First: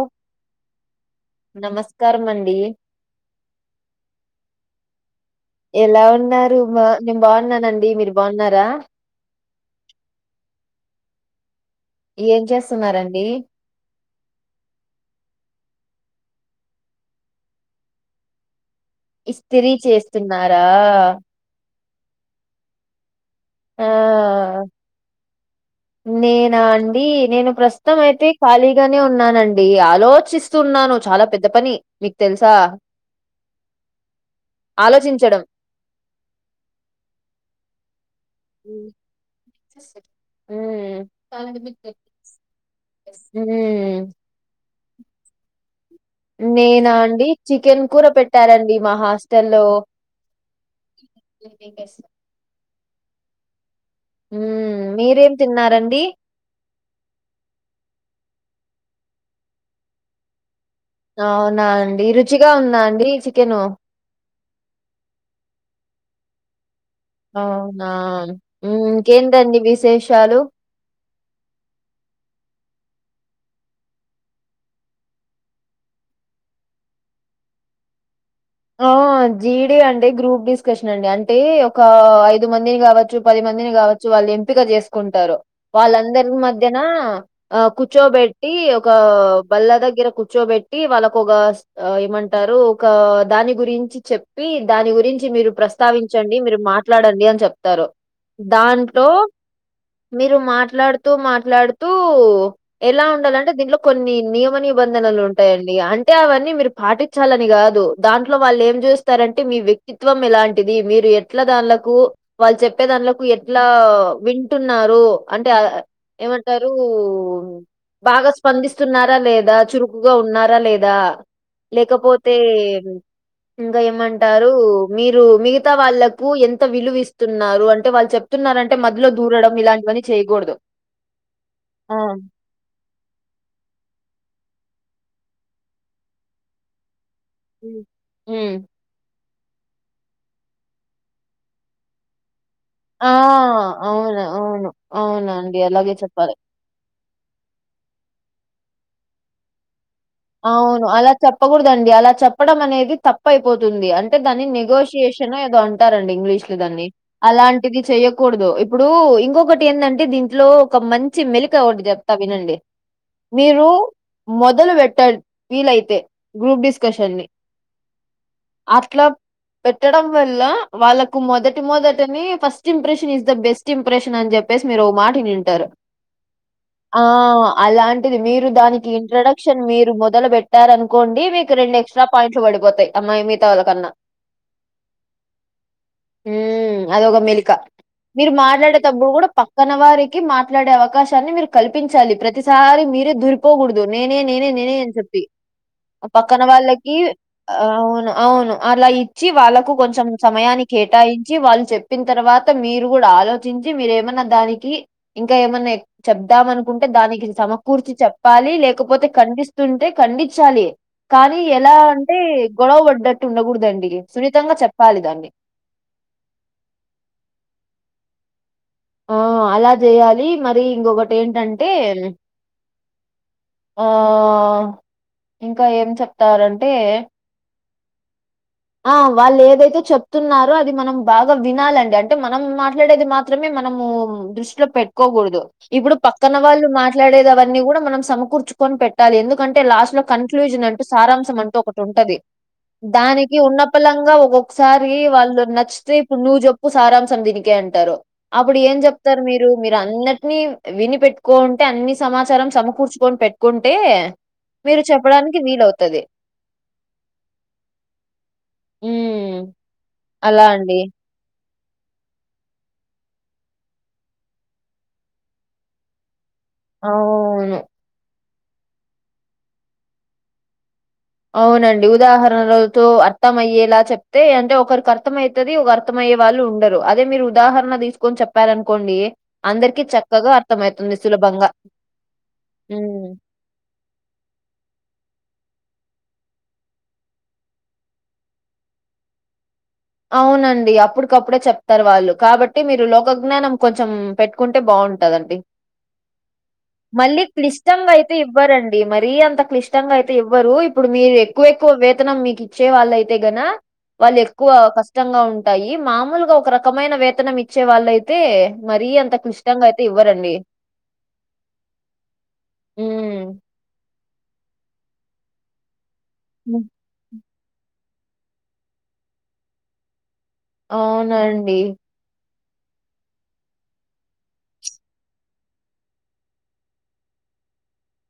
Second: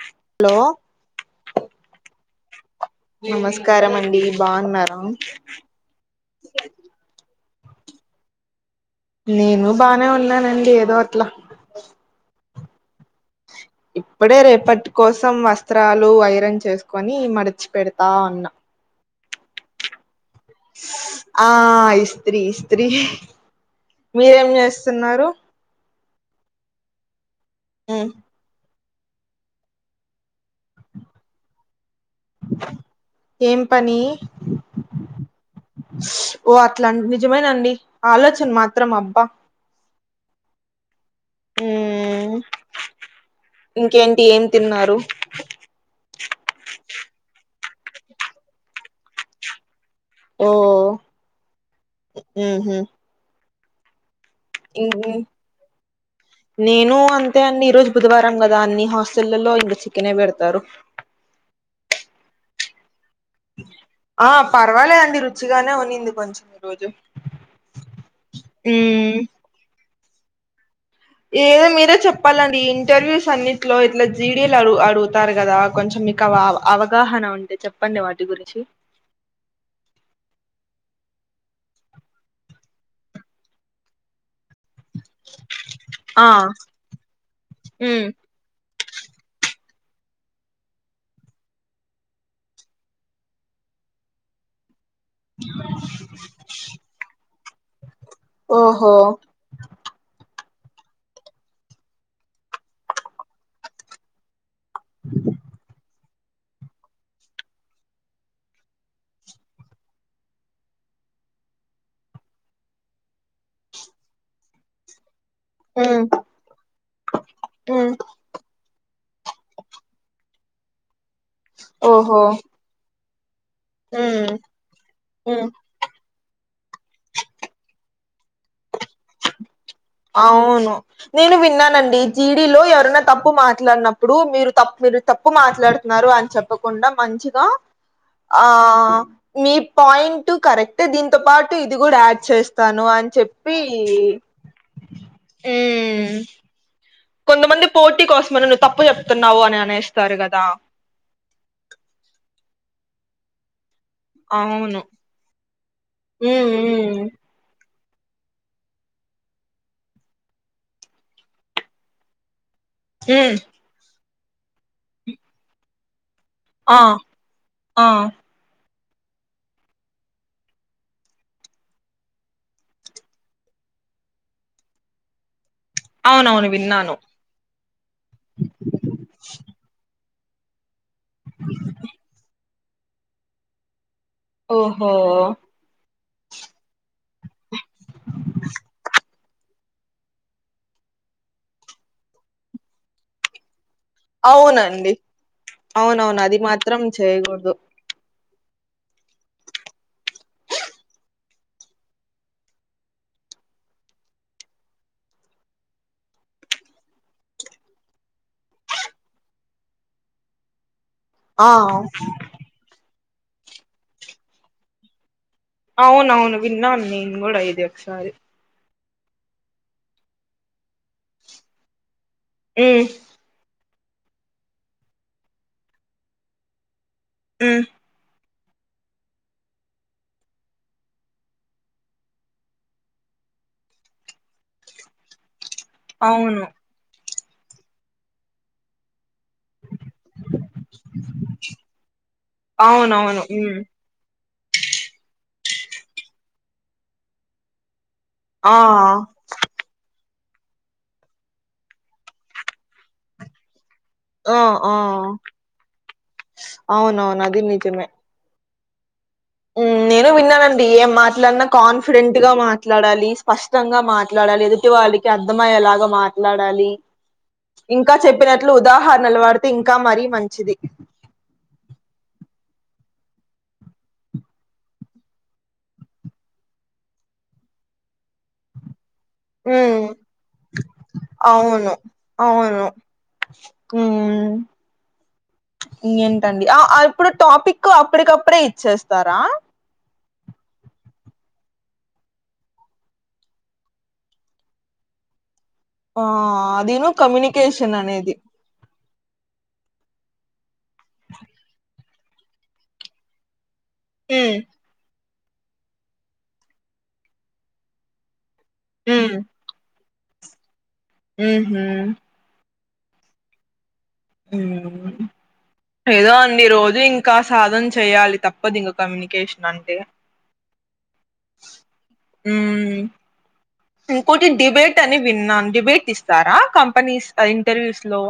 ఒ హలో నమస్కారం అండి నమస్కారం అండి బాగున్నారా ఎలా ఉన్నారూ మీరు నేను బావున్నానండి మీరు బావున్నారా నేను బానే ఉన్నానండి ఏదో అట్ల ఎం చేస్తున్నారండీ ఇప్పుడే రేపటి కోసం వస్త్రాలు ఐరన్ చేసుకొని మడిచి పెడతా న్న ఇస్త్రీ చేస్తున్నారా ఆ ఇస్త్రీ ఇస్త్రీ ఆ మీరేం చేస్తున్నారు నేనా అండి నేను ప్రస్తుతం అయితే ఖాళీగానే ఉన్నానండి. ఆలోచిస్తూన్నాను చాలా పెద్ద పని మీకు తెలుసా ఏం పని ఆలోచించడం ఓ అట్లా నిజమేనండి ఆలోచన మాత్రం అబ్బా ఉమ్ హ్ ఇంకేంటి ఏం తిన్నారు నేనా అండి చికెన్ కూర పెట్టారండి మా హాస్టల్లో ఓ చికెన్ నేనే చేస్తా ఉహు మ్ మీరేం తిన్నారండి నేను అంతే అండి ఈ రోజు బుధవారం కదా అన్నీ హాస్టల్లలో ఇంకా చికెనే పెడతారు అవునా అండి రుచిగా ఉందా అండీ చికెను ఆ పర్వాలే అండి రుచిగానే ఉనింది కొంచెం ఈరోజు అవునా ఇంకేంటండి విశేషాలు. ఏదో మీరే చెప్పాలండి ఈ ఇంటర్వ్యూస్ అన్నింటిలో ఇట్లా జీడిఎల్ అడుగుతారు కదా కొంచెం మీ అవగాహన ఉంటే చెప్పండి వాటి గురించి ఆ జీ డీ అంటే గ్రూప్ డిస్కషన్ అండి అంటే ఒకా ఐదు మందిని గావచ్చు పది మందిని గావ వాళ్ళు ఎంపిక చేసుకుంటారు ఆ వాళ్ళందరి మధ్యనా ఆ ఉమ్ కూర్చోబెట్ ట్టి ఒక బల్ల దగ్గర కూర్చోబెట్టి వాళ్ళకు ఒక ఏమంటారు ఒక దాని గురించి చెప్పి దాని గురించి మీరు ప్రస్తావించండి మీరు మాట్లాడండి అని చెప్తారు. ఓహో దాంట్లో మీరు మాట్లాడుతూ మాట్లాడుతూ ఎలా ఉండాలంటే దీనిట్లో కొన్ని నియమ నియమ నిబంధనలు ఉంటాయండి అంటే అవన్నీ మీరు పాటించాలని కాదు దాంట్లో వాళ్ళు ఏం చూస్తారంటే మీ వ్యక్తిత్వం ఎలాంటిది మీరు ఎట్లా దాంలకు వాళ్ళు చెప్పే దాన్లకు ఎట్లా వింటున్నారు అంటే ఉమ్ ఏమంటారు ఉమ్ బాగస్ స్పందిస్తున్నారా లేదా, చురుకుగా ఉన్నారా లేదా, ఓహో లేకపోతే ఇంకా ఉమ్ ఏమంటారు మీరు ఉమ్ మీ గత వాళ్ళలకు ఎంత విలువ ఇస్తున్నారు అంటే వాళ్ళు చెప్తున్నారంటే మధ్యలో దూరడం ఇలాంటివన్నీ చేయకూడదు. అవును నేను ఆ! విన్నానండి జీ మీలో ఎవరన్నా తప్పు మాట్లాడినప్పుడు మీరు తప్పు మీరు తప్పు మాట్లాడుతున్నారు అని చెప్పకుండా మంచి హ్మ్. ఆ హ్మ్. మీ పాయింట్ కరెక్ట్ ఏ దీంతో పాటు ఇది కూడా యాడ్ చేస్త ఆ అవును అవును అవునండి అలాగే మ్ చెప్పాలి కొంతమంది పోటీ కోసమనే నువ్వు తప్పు చెప్తున్నావు అని అనేస్ అవును అలా చెప్పకూడదండి అలా చెప్పడం అనేది తప్పు అయిపోతుంది అన్ అయితే దాన్ని అవును నెగోషియేషన్ ఏదో అంటారండి మ్ ఇంగ్లీష్ లో దాన్ని మ్ అలాంటిది చెయ్యకూడదు ఇప్పుడూ ఇంకొకటి ఎందంటే దింట్లో ఒక మంచి మెలిక ఓటి జెప్ త వినండి మ్ మీరు మొదలు పెట్టం వీల్ అయితే గ్రూప్ ఆ డిస్కషన్ ని ఆ అట్లా పెట్టడం వల్ల వాళ్ళకు మొదటి మొదటనే first impression is the best impression అని చేప్పేసి మీరు ఓ మాట వినుంటారు. అవునవును విన్నాను ఆ అలాంటిది మీరు దానికి ఇంట్రడక్షన్ మీరు మొదలు పెట్ చేప్పారునుకోండి మీకు రెండేక్స్ట్రా పాయింట్లు పడిపోతయ్ అమ్మాయి మిగతా వాళ్ళ కన్నా ఓహో ఉ అదొక మెలిక మీరు మాట్లాడేటప్పుడు గూడ పక్కన వారికి మాట్లాడే అవకాశాన్ని మీరు కల్పించాలి ప్రతిస్ సారి మీరే దురిపోకూడదు నేనే నేనే నేనే అవునండి అని చెప్పి అవునవును అది పక్కన మాత్రం వాళ్ళకి చేయకూడదు ఆ అవును అవును అలా ఇచ్చి వాళ్ళకు కొంచెం సమయాన్ని కేటాయించి వాళ్ళు చెప్పిన్ తర్వాత మీరు గూడ ఆలోచించి మీరేమన్నా దానికి ఇంకా ఏమన్నా ఎ చెబదాం అనుకుంటే దానికి సమకూర్చి చెప్పాలి లేకపోతే కనిపిస్తు తుంటే ఖండిచ్చాలి కానీ ఆ ఎలా అంటే గొడవ పడ్డ ట్టు ఉండకూడదండి సున్నితంగా చెప్పాలి దాన్ని అవును అవును విన్నాను నేను కూడా ఇది ఒకసారి ఆ అలా జెయ్యాలి మరి ఇంగొకటి ఏంటంటే ఊ ఆ ఇంకా ఏం చెప్తారంటే ఊ ఆ వాళ్ళు ఏదైతే చెప్తున్నారో అది మనం బాగా వినాలండి అంటే మనం మాట్లాడేది మాత్రమే మనము దృష్టిలో పెట్టుకోగూడదు ఇప్పుడు పక్కన అవును వాళ్ళు మాట్లాడేది అవన్నీ కూడా మనం సమకూర్చుకొని పెట్టాలి ఎందుకంటే లాస్ట్ లో కన్క్లూజన్ అంటూ సారాంశం అంటూ ఒకటి ఉంటది అవునవును దాని మ్ ఫలంగా ఒక్కొక్కసారి వాళ్ళు నచ్చితే ఇప్పుడు నువ్వు జెప్పు సారాంశం దీనికే అంటారు ఆ అప్పుడు ఏం చెప్తారు మీ రు మీరు అందటినీ విని పెట్టుకోవుంటే అన్ని సమాచారం సమకూర్చుకొని పెట్టుకుంటే మీరు చెప్పడానికి వీలవుతది అవును అవును అది నిజమే ఊమ్ ఉమ్ నేనూ విన్నానండి ఏం మా ట్లన్నా కాన్ఫిడెంట్ గా మాట్లాడాలి స్పష్టంగా మాట్లాడాలి ఎదుటి వాళ్ళికి అర్థమయ్యేలాగా మా ట్లాడాలి అవును ఇంకా చెప్పినట్లు ఉదాహరణలు వాడితే ఇంకా మరీ మంచిది అవునండి ఉదాహరణలతో అర్థం అయ్యేలా చెప్తే అంటే ఒకరికి అర్తమై తది ఒక అర్థమయ్యే వాళ్ళు ఉండరు అదే మీరు ఉదాహరణ తీసుకొని చెప్పారనుకోండి ఉమ్ అందరికీ చక్కగా అర్థమైతుంది సులభంగా అవును ఊ ఊ ఇంకేంటండి ఆ ఇప్పుడు టాపిక్ అప్పడికప్పుడే ఇచ్చేస్తారా అవునండి అప్పుటికప్పుడే చెప్తారు వాళ్ళు కాబట్టి మీరు లోకజ్ఞానం కొంచెం పెట్టుకుంటే బావుంటాదండి ఆ అదీనూ కమ్యూనికేషన్ అనేది వ్వరండి మరీ అంత క్లిష్టంగా అయితే ఇవ్వరు ఇప్పుడు మీరు ఎక్కువ ఎక్కువ వేతనం మీకి చ్చే వాళ్ళు అయితే గన వాళ్ళే ఉమ్ ఓ కష్టంగా ఉంటాయి మామూలుగా ఒక రకమైన వేతనం ఇచ్చేవాళ్ళు అయితే మరీ అంత ఉమ్ క్లిష్ టంగా అయితే ఇవ్వరండి ఊహూ ఊ ఊమ్ ఏదో అండి హ్మ్. రోజూ ఇం కా సాధన చెయ్యాలి తప్పదు ఇంక కమ్యూనికేషన్ అంటే అవునండి ఊ ఇంకోటి డిబేట్ అని విన్నాను డిబేట్ ఇస్తారా కంపెనీస్ ఆ ఇంటర్వ్యూస్ లో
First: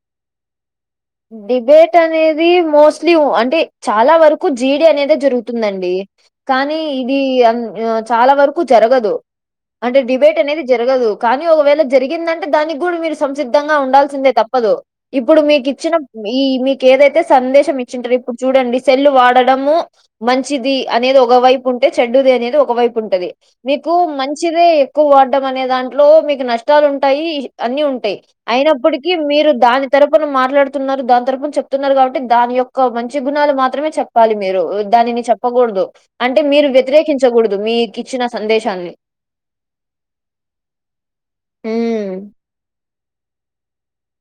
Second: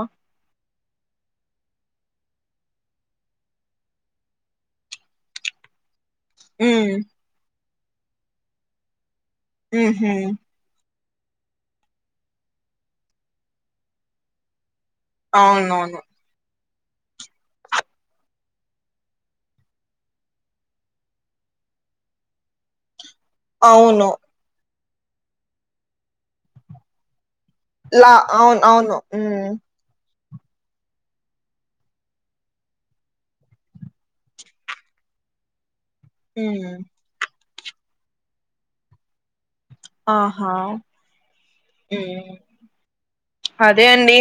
డిబేట్ అనేది మోస్ట్లీ అంటే చాలా వరకూ జీ డీ అనేదే జరుగుతుందండి కానీ మ్మ్ ఇది అన్ ఊ చాలా వరకూ జరగదు అంటే ఊహూ డిబేట్ అనేది జరగదు కానీ ఒకవేళ జరిగిందంటే దానికి కూడా మీరు సంసిద్ధంగా ఉండాల్సిందే తప్పదు ఇప్పుడు మీకి అవునవును ఈ మీకు ఏదైతే సందేశం ఇచ్చింటరో ఇప్పుడు చూడండి సెల్లు వాడడము మంచిది అనేది ఒక వైపు ఉంటే చెడ్డుది అనేది ఒక వైపు ఉంటది మీకు అవును మంచిదే ఎక్కువ వాడ్డం అనే దాంట్లో మీకు నష్టాలు ఉంటాయి అన్నీ లా ఉంటాయి అవును అవును అయినప్పటికీ మ్మ్ మీరు దాని తరపున మాట్లాడు చెప్తున్నారు దాని తరపున చెప్తున్నారు తున్నారు దాని తరపున చెప్తున్నారు కాబట్టి దాని యొక్క మంచి గుణాలు మాత్రమే చెప్పాలి మీరు దానిని చెప్పకూడదు అంటే మీరు మ్మ్ వ్యతిరేకించకూడదు మీకిచ్చిన సందేశాన్ని ఆహా హ్మ్. అదే అండి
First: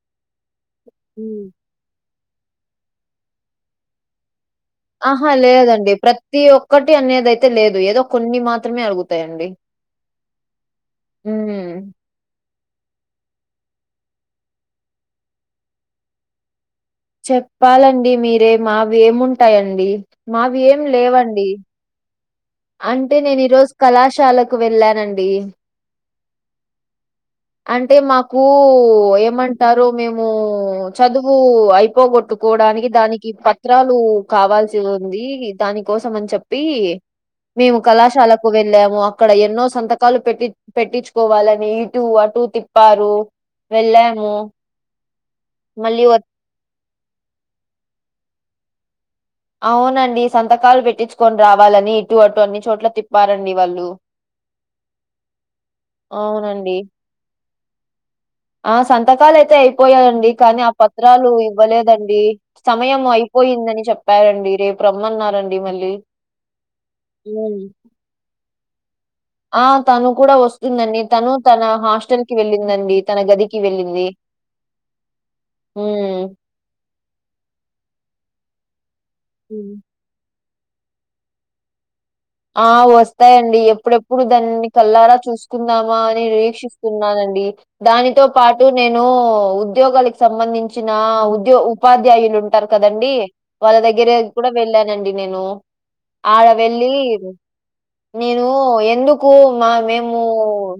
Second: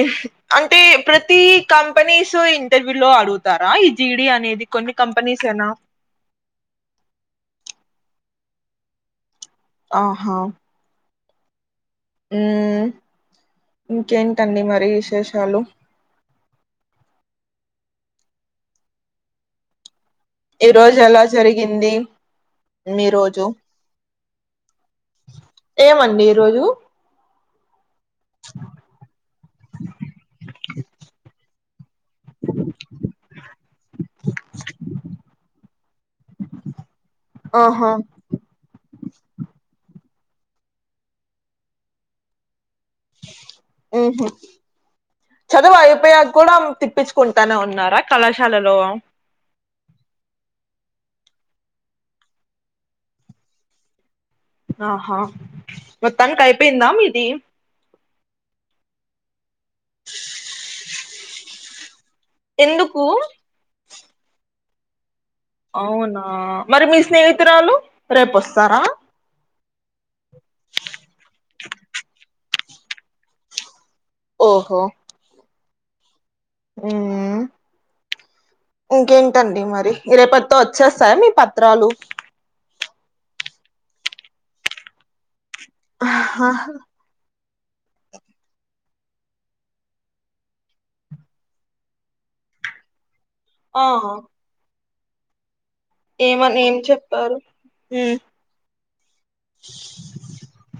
అంటే ప్రతి హ్మ్. కంపెనీస్ ఇంటర్వ్యూ లో అడుగుతారా ఈ జీడీ అనేది కొన్ని ఆహా కంపెనీస్ ఏనా లేదండి ప్రతి ఒక్కటి అనేది అయితే లేదు ఏదో కొన్ని మాత్రమే అడుగుతాయండి ఆహా హ్మ్ మ్మ్ ఇంకేంటండి మరి విశేషాలు చెప్పాలండి మీరే మావి ఏముంటాయండి మావి ఈ ఏం రోజు ఎలా లేవండి జరిగింది మీ అంటే నేను రోజు ఈరోజు కళాశాలకు వెళ్ళానండి ఏమండి ఈ రోజు అంటే మాకు ఏమంటారు మేము చదువు అయిపోగొట్టు కోడానికి దానికి పత్రాలు కావాల్సి ఉంది దాని కోసం అని చెప్పి మేము ఆహా కళాశాల కు వెళ్ళాము అక్కడ ఎన్నో సంతకాలు పెట్టి పెట్టించుకోవాలని ఇటు అటు తిప్ ఉహుం చదువు మళ్ళీ వ అయిపోయాం కూడా తిప్ పించుకుంటానే ఉన్నారా కళాశాలలో అవునండి సంతకాలు పెట్టించుకొని రావాలని ఇటు అటు అన్ని చోట్ల తిప్పారండి వాళ్ళు ఆహా మొత్తానికి అవునండి అయిపోయిందా మీది ఆ సంతకాలు అయితే అయిపోయాయండి కానీ ఆ పత్రాలు ఇవ్వలేదండి సమయం ఎందుకు అయిపోయిందని చెప్పారండి రేపు రమ్మన్నారన్ అవునా మరి మీ ఉమ్ స్నేహితురాలు రేపొస్తారా ఆ తను కూడా వస్తుందండి తను తన హాస్టల్ కి వెళ్ళిందండి తన గదికి వెళ్ళింది ఓహో హ్మ్ హ్మ్ ఇంకేంటండి ఉమ్ మరి రేపటితో వచ్చేస్తాయ మీ పత్రాలు ఆ వస్తాయండి ఎప్పుడెప్పుడు దాన్ని కల్లారా చూసు కుందామా అని నిరీక్షిస్తున్నానండి దానితో పాటు నేను ఉద్యోగాలకు సంబంధించిన ఉద్యో ఉపాధ్యాయులు ఉంటారు కదండి వాళ్ళ దగ్గర ఆ కూడా వెళ్ళానండి నేను ఆడ ఏమని ఏం వెళ్ళి చెప్ప నేను ఎందుకు మా మేం వు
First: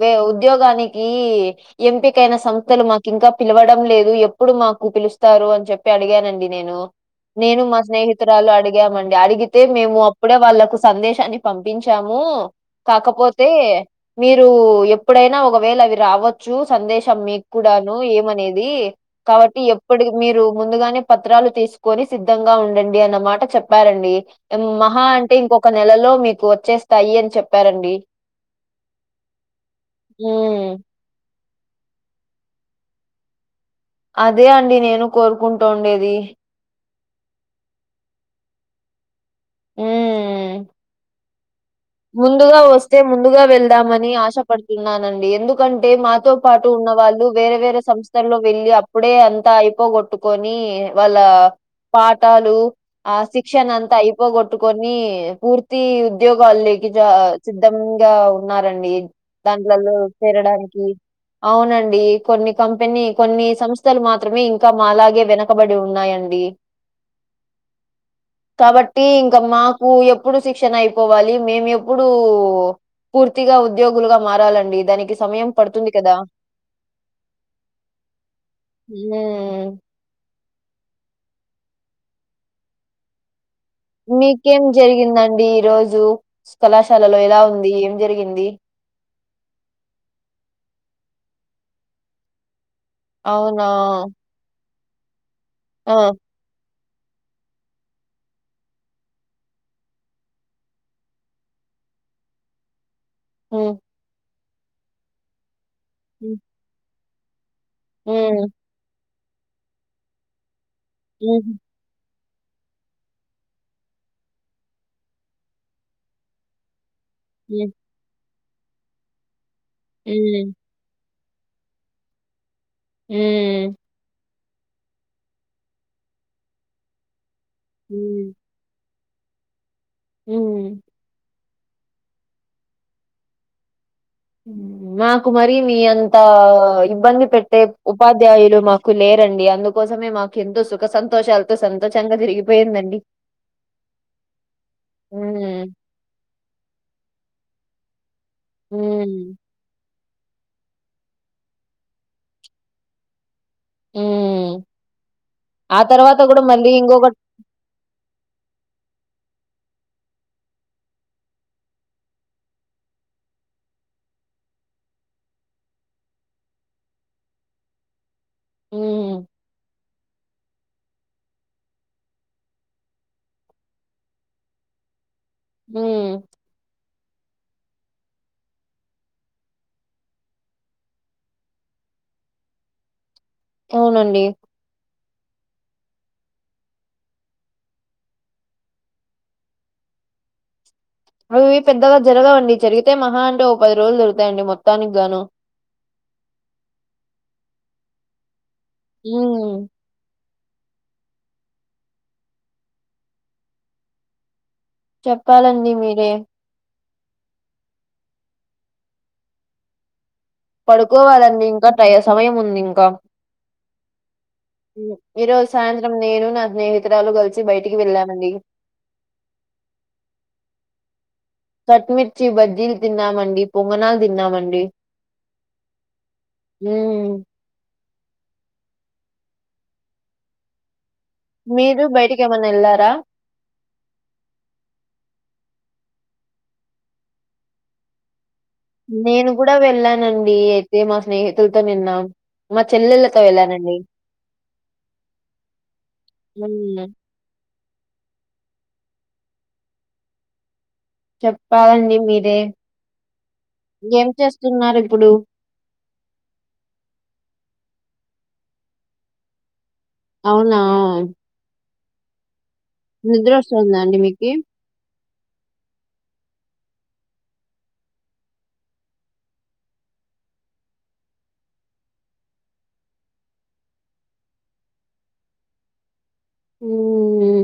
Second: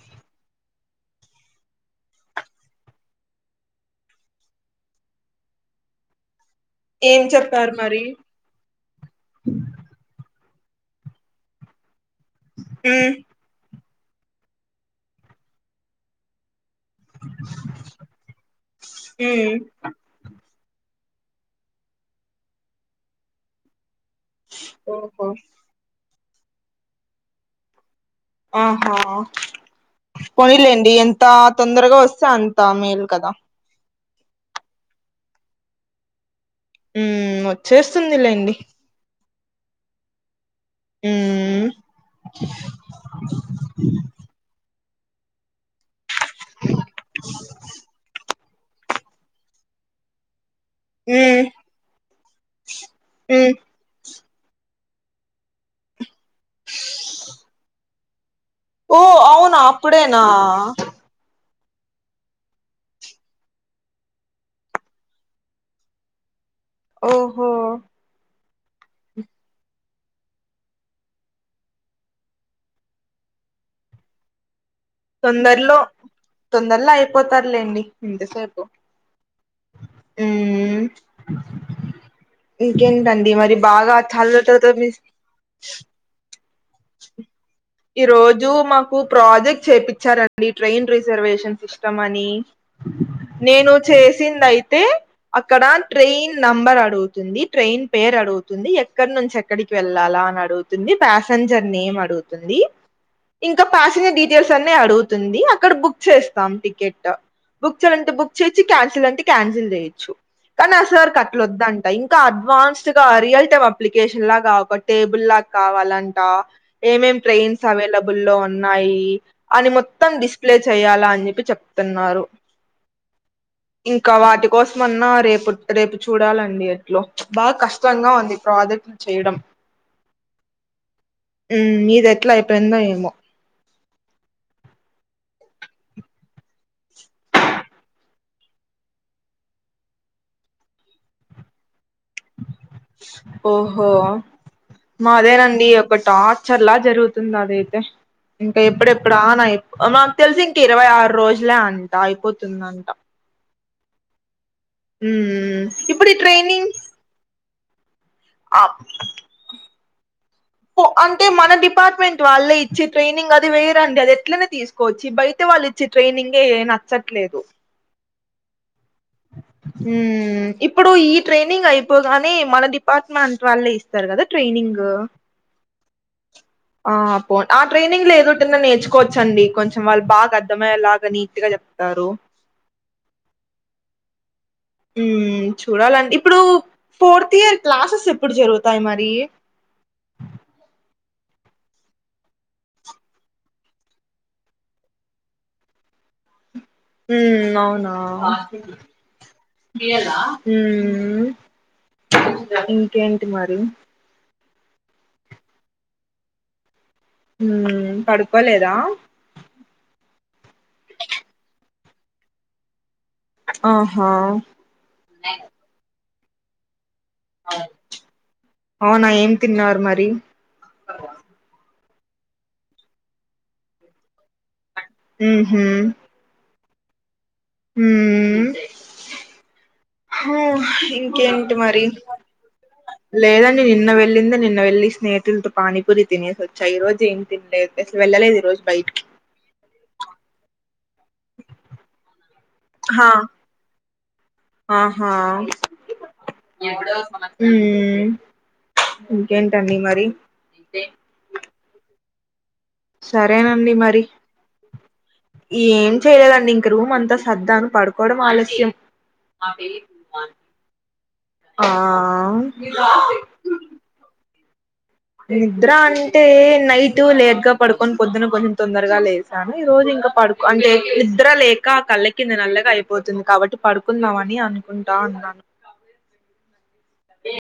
వే ఉద్యోగానికి ఎంపికైన సంస్థలు మాకు ఇంకా పిలవడం లేదు ఎప్పుడు మాకు పిలుస్తారు అని చెప్పి అడిగానండి నేను ఏం నేను చెప్పారు మా మరి స్నేహితురాలు అడిగామండి అడిగితే మేము అప్పుడే వాళ్ళకు సందేశాన్ని పంపించాము ఉమ్ కాకపో తే మీరు ఎప్పుడైనా ఒకవేళ అవి రావచ్చు సందేశ్ మీక్కూడాను ఏమనేది ఉమ్ కాబట్టి ఎప్పడి మీరు ముందుగానే పత్రాలు తీసుకొని సిద్ధంగా ఉండండి అన్న మాట చెప్పారండి మహా ఓహో అంటే ఇంకొక నెలలో మీకు వచ్చేస్తాయి అని చెప్పారండి ఆహా హ్మ్. పోనిలేండి ఎంత తొందరగా వస్తే అంత మేలు కదా అదే అండి నేను కోరుకుంటూ ఉండేది ఉమ్ వచ్చేస్తుందిలేండి ఉమ్ మ్మ్ ముందుగా వస్తే ముందుగా వెళ్దామని ఆశపడుతున్నానండి ఎందుకంటే మా తో పాటు ఉన్న వాళ్ళు వేరే వేరే సంస్థల్లో వెళ్ళలి అప్పుడే అంతా అయిపోగొట్టుకొని వాళ్ళ మ్మ్ పాఠాలు ఆ మ్మ్ శిక్షణ అంతా అయిప్ పోగోట్టుకొని పూర్తి ఉద్యోగాల్ లేకి ఆ సిద్ధంగా ఉన్నారండి ఓ అవునా దాంట్లలో అప్పుడేనా చేరడానికి అవునండి కొన్ని కంపెనీ కొన్ని సంస్థలు మాత్రమే ఇంకా మాలాగే వెనకబడి ఉన్నాయండి ఓహో కాబట్టి ఇంకా మాకు ఎప్పుడు శిక్షణ అయిపోవాలి మేము ఎప్ ప్పుడు పూర్తిగా ఉద్యోగులుగా మారాలండి దానికి సమయం పడుతుంది కదా తొందర్లో అయిపోతారులేండి ఎంతసేపు హ్మ్. మ్ ఇంకేంటండి మరి బాగా చాలా మీకేం రోజుల మిస్ జరిగిందండి ఈ రోజు కళాశాలలో ఎలా ఉంది ఏం జరిగింది కు ప్రాజెక్ట్ చేయిించారండి ట్రైన్ రిజర్వేషన్ సిస్టమ్ అని అవునా! నేను చేసింది అయితే అక్కడ ఆ! ట్రైన్ నంబర్ అడుగుతుంది ట్రైన్ పేరు అడుగుతుంది ఎక్కడి నుంచి ఎక్కడికి వెళ్ళాల అని అడుగుతుంది ప్యస్ సెంజర్ నేమ్ అడుగుతుంది ఇంకా హ్మ్. ప్యాసెంజర్ డీటెయిల్స్ అన్ని అడుగుతుంది అక్కడ బుక్ హ్మ్. చేస్తాం టికెట్ బుక్ చేయాలంటే బుక్ హ్మ్. చేయొచ్చు క్యాన్సిల్ అంటే క్యాన్సిల్ చేయొచ్చు కానీ ఆ సార్ హుహు. కట్లోద్దన్ ఇంకా అడ్వాన్స్డ్ గా రియల్ టైమ్ అప్లికేషన్ లా కావక్ టేబుల్ లా కావాలం ట ఎమ్ ఎమ్ ట్రైన్స్ హ్మ్. అవైలబుల్ లో ఉన్నాయి అని మొత్తం హ్మ్. డిస్ప్లే చెయ్యలా అని చెప్పి చెప్తున్నారు హ్మ్ ఇంకా వాటి కోసమన్న రేపు రేపు చూడాలండి ఎట్లో బాగా కష్ ష్టంగా హ్మ్. ఉంది ప్రాజెక్ట్లు చేయడం మ్ హ్మ్ నిది ఎట్లా అయిపోయిందో ఏమో మ్ మాకు మరి మీ అంత ఇబ్బంది పెట్టే ఉపాధ్యాయులు మాకు లేరండి అందుకోసమే మాక్ ఎంతో సుఖ సంతోషాలతో సంతోషంగా తిరిగిపోయిందం ఓహో మాదేనండి హ్మ్. ఒక టార్చర్ ల జరుగుతుంది అదైతే ఇంకా ఎప్పుడెప్పుడ హ్మ్. ఆన్ మాకు తెలిసి ఇంక ఇరవై ఆరు రోజులే అంట అయిపోతుందంట మ్ ఉమ్ ఆ ఇప్పుడు ఈ తర్వాత కూడా ట్రైనింగ్ మళ్ళీ ఇంకొక అప్ ప్ అంటే మన డిపార్ట్మెంట్ వాళ్ళే ఇచ్చి ట్రైనింగ్ అది వేరండి అది ఎట్లనే తీసుకో కొచ్చు ఈ బయట వాళ్ళు ఇచ్చే ట్రైనింగే నచ్చట్లేదు హ్మ్. మ్ ఇప్పుడు ఈ ట్రైనింగ్ అయిపోగానే మన డిపార్ట్మెంట్ వాళ్ళే ఇస్ స్తరు కదా ట్రైనింగ్ మ్ ఆ పో ఆ ట్రైనింగ్ లో ఏదోటన్నా నేర్చుకోవచ్చండి కొంచెం వాళ్ళు బాగా అర్థమయ్యేలాగా నీట్గా చెప్తారు అవునండి మ్ చూడాలండి ఇప్పుడు ఫోర్త్ ఇయర్ క్లాసెస్ ఎప్పుడు జరుగుతాయి మరి అవి పెద్దగా జరగవండి జరిగితే మహా అంటే ఓ పది రోజులు జరుగుతాయండి మొత్తానికి గాను అవునా మ్ మ్ ఇంకేంటి మరి చెప్పాలండి మీరే హ్ పడుకోలేదా పడుకోవాలండి ఇంకా టై సమయం ఉంది ఇంకా ఆహా ఈ రోజు సాయంత్రం నేను నా స్నేహితురాలు కలిసి బయటికి వెళ్ళామండి అవునా ఏం తిన్నారు మరి కట్ మిర్చి బజ్జీలు తిన్నామండి పొంగనాలు తిన్నామండి ఉహు ఊ హ్మ్ ఏంటి మరి మీరు బయటికేమన్నా ఎళ్లారా? లేదండి నిన్న వెళ్ళిందే నిన్న వెళ్ళి స్నేహితులతో పానీపూరి తినేసి వచ్చా ఈ రోజు ఏ తినలేదు అసలు వెళ్ళలేదు ఈ రోజు బయటికి నేను కూడా వెళ్ళానండి అదే మా స్నేహితులతో నిన్నా మా హా చెల్లెళ్లతో వెళ్ళానండి ఆహా హ్మ్. హ్మ్ ఇంకేంటండి మరి చెప్పాలండి మీరే సరేనండి మరి ఏం చేస్తున్నారు ఇప్పుడు ఏం చేయలేదండి ఇంక రూమ్ అంతా సర్దాను పడుకోవడం ఆలస్యం అవి అవునా! అ ఆ నిద్ర వస్తుందా అండి మీకి నిద్ర అంటే నైట్ లేటుగా పడుకొని పొద్దున కొంచెం తొందరగా లే కానీ రోజు ఇంకా పడుకో అంటే నిద్ర లేక కళ్ళ కింద నల్లగా అయిపోతుంది కాబట్టి పడుకుందామని అనుకుంటా ఉన్నాను హ్మ్